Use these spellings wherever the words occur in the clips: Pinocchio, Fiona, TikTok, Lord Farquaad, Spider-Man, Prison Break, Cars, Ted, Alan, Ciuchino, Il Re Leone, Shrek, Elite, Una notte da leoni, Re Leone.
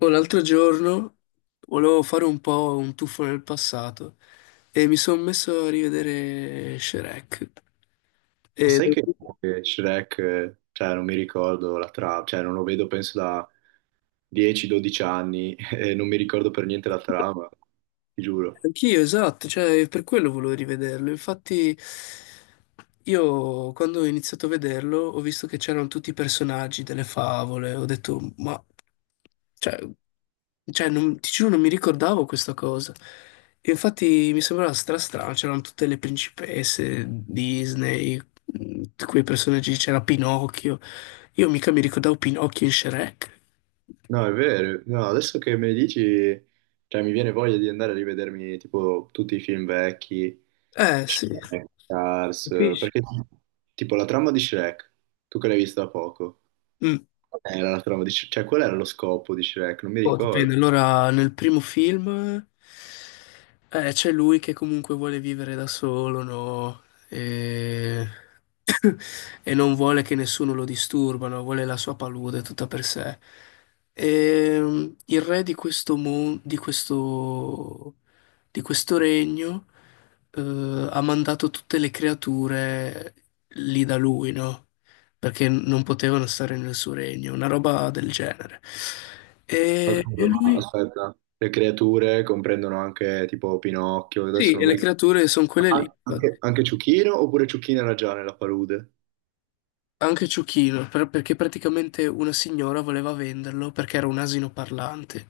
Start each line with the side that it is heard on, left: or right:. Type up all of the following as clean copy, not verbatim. left: Oh, l'altro giorno volevo fare un po' un tuffo nel passato e mi sono messo a rivedere Shrek. E
right: Ma sai che
left: devo-
right: Shrek, cioè non mi ricordo la trama, cioè non lo vedo penso da 10-12 anni e non mi ricordo per niente la trama, ti giuro.
left: Anch'io, esatto, cioè per quello volevo rivederlo. Infatti io quando ho iniziato a vederlo ho visto che c'erano tutti i personaggi delle favole, ho detto ma cioè, cioè, non, ti giuro non mi ricordavo questa cosa. E infatti mi sembrava strano, c'erano tutte le principesse Disney, quei personaggi, c'era Pinocchio. Io mica mi ricordavo Pinocchio in Shrek.
right: No, è vero, no, adesso che me ne dici, cioè mi viene voglia di andare a rivedermi tipo tutti i film vecchi,
left: Eh sì,
right: Shrek, Cars,
left: capisci?
right: perché tipo la trama di Shrek, tu che l'hai vista da poco,
left: Mm.
right: qual era la trama di Shrek, cioè qual era lo scopo di Shrek, non mi
left: Oh,
right: ricordo.
left: dipende. Allora, nel primo film c'è lui che comunque vuole vivere da solo, no? E e non vuole che nessuno lo disturbano, vuole la sua palude tutta per sé. E il re di questo, di questo regno ha mandato tutte le creature lì da lui, no? Perché non potevano stare nel suo regno, una roba del genere.
right: Ma
left: E
right: scusa, ma
left: lui,
right: aspetta, le creature comprendono anche tipo Pinocchio,
left: sì,
right: adesso
left: e
right: non mi
left: le
right: ricordo.
left: creature sono quelle lì.
right: Anche Ciuchino oppure Ciuchino era già nella palude?
left: Anche Ciuchino, perché praticamente una signora voleva venderlo perché era un asino parlante.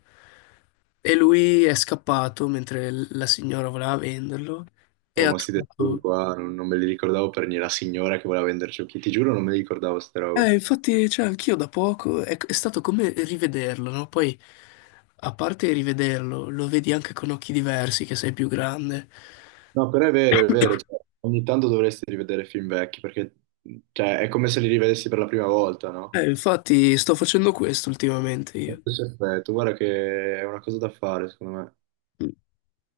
left: E lui è scappato mentre la signora voleva venderlo e
right: Oh,
left: ha
right: ma sti dettagli
left: trovato...
right: qua, non me li ricordavo per niente, la signora che voleva vendere Ciuchino, ti giuro non me li ricordavo queste robe.
left: Infatti, cioè, anch'io da poco è stato come rivederlo, no? Poi, a parte rivederlo, lo vedi anche con occhi diversi, che sei più grande.
right: No, però è vero, cioè, ogni tanto dovresti rivedere film vecchi, perché cioè, è come se li rivedessi per la prima volta, no?
left: Infatti, sto facendo questo ultimamente
right: Lo
left: io.
right: stesso effetto, guarda che è una cosa da fare, secondo me.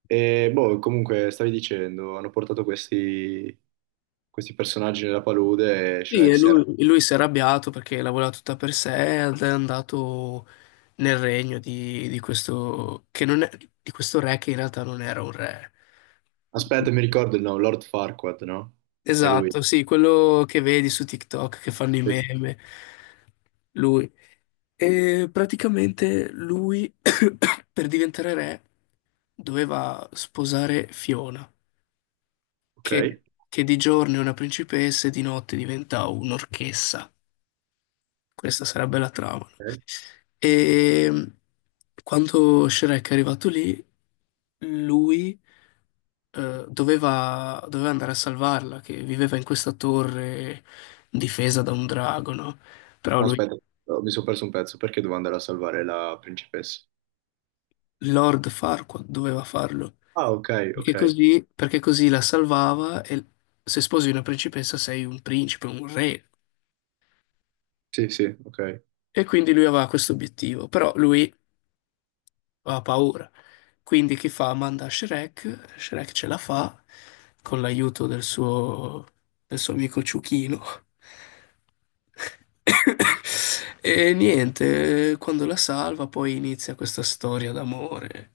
right: E boh, comunque stavi dicendo, hanno portato questi, questi personaggi nella palude e
left: Sì,
right: Shrek si era.
left: e lui si è arrabbiato perché la voleva tutta per sé ed è andato nel regno di questo, che non è, di questo re che in realtà non era un re.
right: Aspetta, mi ricordo il nome, Lord Farquaad, no? Era lui.
left: Esatto, sì, quello che vedi su TikTok che fanno i
right: Sì, sì.
left: meme, lui. E praticamente lui, per diventare re, doveva sposare Fiona,
right: Ok.
left: che, che di giorno è una principessa e di notte diventa un'orchessa. Questa sarebbe la trama.
right: Ok.
left: E quando Shrek è arrivato lì, lui doveva andare a salvarla, che viveva in questa torre difesa da un drago, no? Però
right: No,
left: lui,
right: aspetta, oh, mi sono perso un pezzo perché dovevo andare a salvare la principessa.
left: Lord Farquaad, doveva farlo.
right: Ah, ok, ok.
left: Perché così la salvava e se sposi una principessa sei un principe, un re.
right: Sì, sì, ok.
left: E quindi lui aveva questo obiettivo. Però lui ha paura. Quindi chi fa? Manda Shrek, Shrek ce la fa con l'aiuto del suo amico Ciuchino. E niente, quando la salva poi inizia questa storia d'amore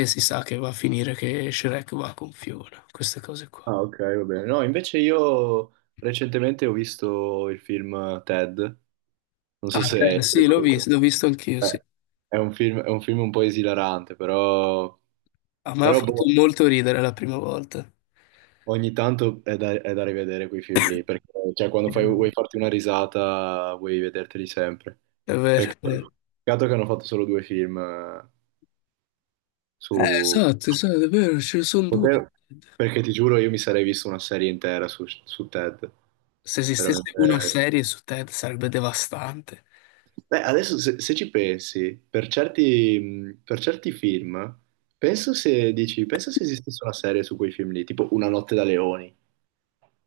left: e si sa che va a finire che Shrek va con Fiona, queste cose qua.
right: Ah, ok, va bene. No, invece io recentemente ho visto il film Ted, non so
left: Ah,
right: se...
left: te,
right: Eh,
left: sì, l'ho visto anch'io, sì.
right: È un film un po' esilarante, però.
left: A me ha
right: Però
left: fatto
right: boh,
left: molto ridere la prima volta.
right: ogni tanto è da, rivedere quei film lì, perché cioè, quando
left: Sì.
right: vuoi farti una risata vuoi vederteli sempre.
left: È vero, è vero.
right: Peccato, peccato che hanno fatto solo due film su.
left: Esatto, è vero, ce ne sono due.
right: Potev- Perché ti giuro io mi sarei visto una serie intera su, Ted.
left: Se esistesse
right: Veramente.
left: una serie su Ted sarebbe devastante.
right: Beh, adesso se ci pensi, per certi film, penso se esistesse una serie su quei film lì, tipo Una notte da leoni.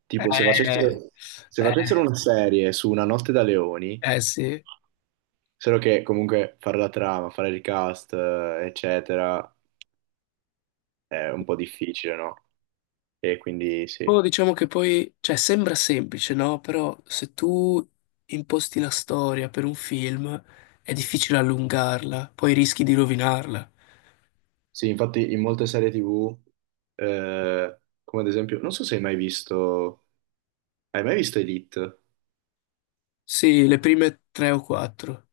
right: Tipo, se facessero,
left: Eh,
right: se facessero
left: eh,
right: una serie su Una notte da leoni,
left: Eh sì.
right: solo che comunque fare la trama, fare il cast, eccetera, è un po' difficile, no? E quindi sì.
left: Oh, diciamo che poi, cioè, sembra semplice, no? Però se tu imposti la storia per un film è difficile allungarla, poi rischi di rovinarla.
right: Sì, infatti in molte serie TV, eh, come ad esempio, non so se hai mai visto, hai mai visto Elite?
left: Sì, le prime tre o quattro.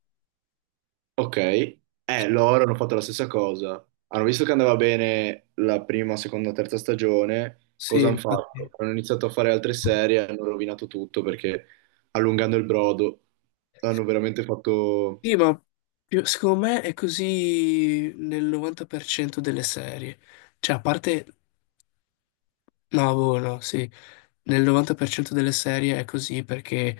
right: Ok, loro hanno fatto la stessa cosa. Hanno visto che andava bene la prima, seconda, terza stagione.
left: Sì,
right: Cosa hanno
left: infatti.
right: fatto? Hanno iniziato a fare altre serie, hanno rovinato tutto perché allungando il brodo hanno veramente fatto.
left: Sì, ma più- secondo me è così nel 90% delle serie. Cioè, a parte no, boh, no, sì. Nel 90% delle serie è così perché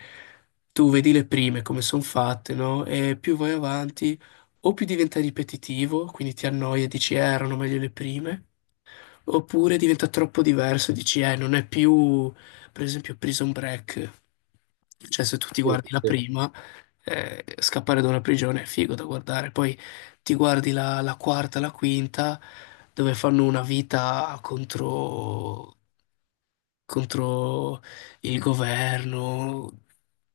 left: tu vedi le prime come sono fatte, no? E più vai avanti, o più diventa ripetitivo, quindi ti annoia e dici, erano meglio le prime, oppure diventa troppo diverso, dici, non è più, per esempio, Prison Break. Cioè, se tu ti
right: Sì,
left: guardi la
right: sì.
left: prima, scappare da una prigione è figo da guardare. Poi ti guardi la quarta, la quinta, dove fanno una vita contro, contro il governo.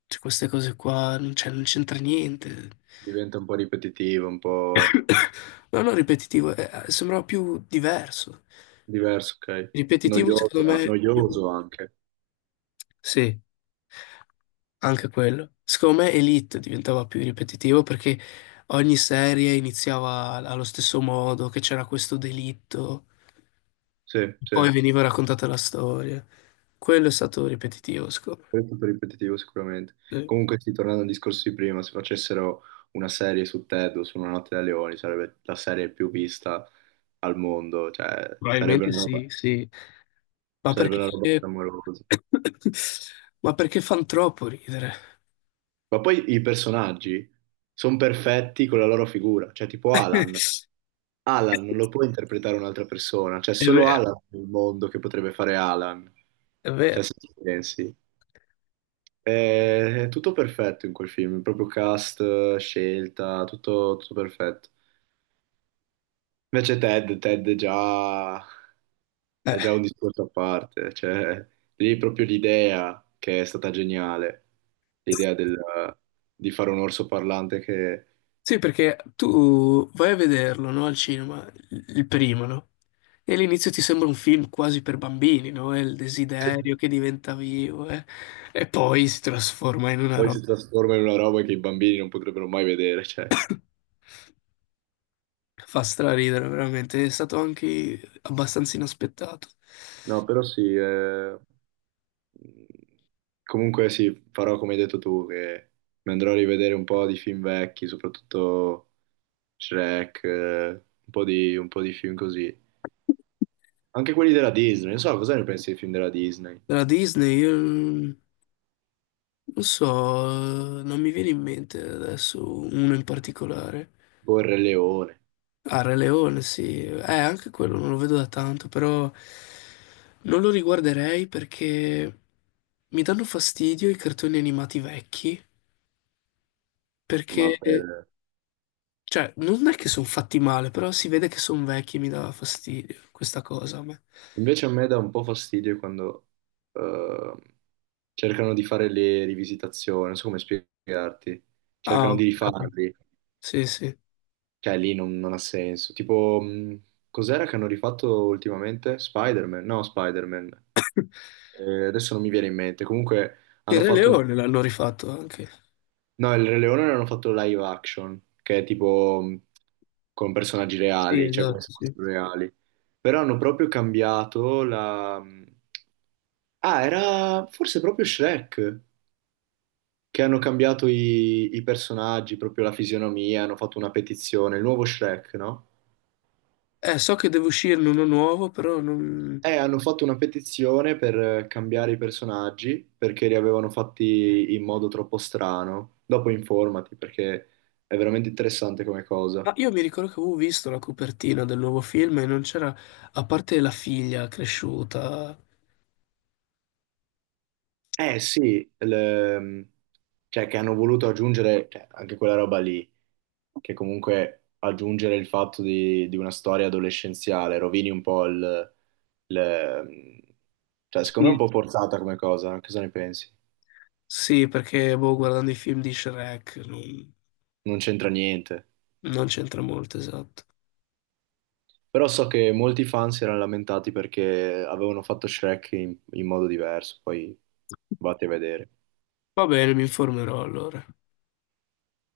left: Cioè, queste cose qua, non c'entra niente.
right: Diventa un po' ripetitivo, un po'
left: No, no, ripetitivo, sembrava più diverso.
right: diverso, ok?
left: Ripetitivo, secondo
right: Noioso,
left: me,
right: noioso anche.
left: sì, anche quello. Secondo me Elite diventava più ripetitivo perché ogni serie iniziava allo stesso modo, che c'era questo delitto,
right: Sì, sì.
left: poi veniva raccontata la storia. Quello è stato ripetitivo, secondo
right: È tutto ripetitivo sicuramente.
left: me. Sì.
right: Comunque, sì, tornando al discorso di prima, se facessero una serie su Ted o su Una notte da leoni, sarebbe la serie più vista al mondo, cioè
left: Probabilmente sì, sì. Ma
right: sarebbe una roba
left: perché...
right: clamorosa.
left: Ma perché fan troppo ridere?
right: Ma poi i personaggi sono perfetti con la loro figura, cioè tipo Alan. Alan non lo può interpretare un'altra persona, cioè
left: È
right: solo
left: vero,
right: Alan nel mondo che potrebbe fare Alan,
left: è
right: cioè
left: vero.
right: se ci pensi. È, è tutto perfetto in quel film, proprio cast, scelta, tutto, tutto perfetto. Invece Ted è già,
left: Eh.
right: è già un discorso a parte, cioè lì proprio l'idea che è stata geniale, l'idea del- di fare un orso parlante che.
left: Sì, perché tu vai a vederlo, no, al cinema, il primo, no? E all'inizio ti sembra un film quasi per bambini, no? È il desiderio
right: Sì.
left: che diventa vivo, eh. E poi si trasforma in una
right: Poi si
left: roba
right: trasforma in una roba che i bambini non potrebbero mai vedere, cioè.
left: che fa straridere, veramente. È stato anche abbastanza inaspettato.
right: No, però sì. Comunque sì, farò come hai detto tu, che mi andrò a rivedere un po' di film vecchi, soprattutto Shrek, un po' di film così. Anche quelli della Disney, non so cosa ne pensi dei film della Disney,
left: Della Disney, io non so, non mi viene in mente adesso uno in particolare.
right: tipo Il Re Leone,
left: Ah, Re Leone, sì. Anche quello non lo vedo da tanto, però non lo riguarderei perché mi danno fastidio i cartoni animati vecchi,
right: ma
left: perché,
right: per...
left: cioè, non è che sono fatti male, però si vede che sono vecchi e mi dà fastidio questa cosa a me.
right: Invece a me dà un po' fastidio quando eh, cercano di fare le rivisitazioni, non so come spiegarti,
left: Ah,
right: cercano di
left: ho capito.
right: rifarli.
left: Sì, sì. Il
right: Cioè, lì non ha senso. Tipo, cos'era che hanno rifatto ultimamente? Spider-Man? No, Spider-Man. Adesso non mi viene in mente. Comunque, hanno
left: Re
right: fatto un.
left: Leone l'hanno rifatto anche.
right: No, il Re Leone l'hanno fatto live action, che è tipo con personaggi
left: Sì,
right: reali, cioè come
left: esatto,
right: se
left: sì.
right: fossero reali. Però hanno proprio cambiato la. Ah, era forse proprio Shrek, che hanno cambiato i personaggi, proprio la fisionomia, hanno fatto una petizione, il nuovo Shrek, no?
left: So che deve uscirne uno nuovo, però non...
right: Hanno fatto una petizione per cambiare i personaggi perché li avevano fatti in modo troppo strano. Dopo informati perché è veramente interessante come
left: Ma
right: cosa.
left: io mi ricordo che avevo visto la copertina del nuovo film e non c'era, a parte la figlia cresciuta.
right: Eh sì, cioè che hanno voluto aggiungere cioè, anche quella roba lì, che comunque aggiungere il fatto di una storia adolescenziale rovini un po' il- cioè secondo me è
left: Sì.
right: un po' forzata come cosa. Cosa ne pensi?
left: Sì, perché boh, guardando i film di Shrek non,
right: Non c'entra niente.
left: non c'entra molto, esatto.
right: Però so che molti fan si erano lamentati perché avevano fatto Shrek in modo diverso, poi vate a vedere.
left: Va bene, mi informerò allora.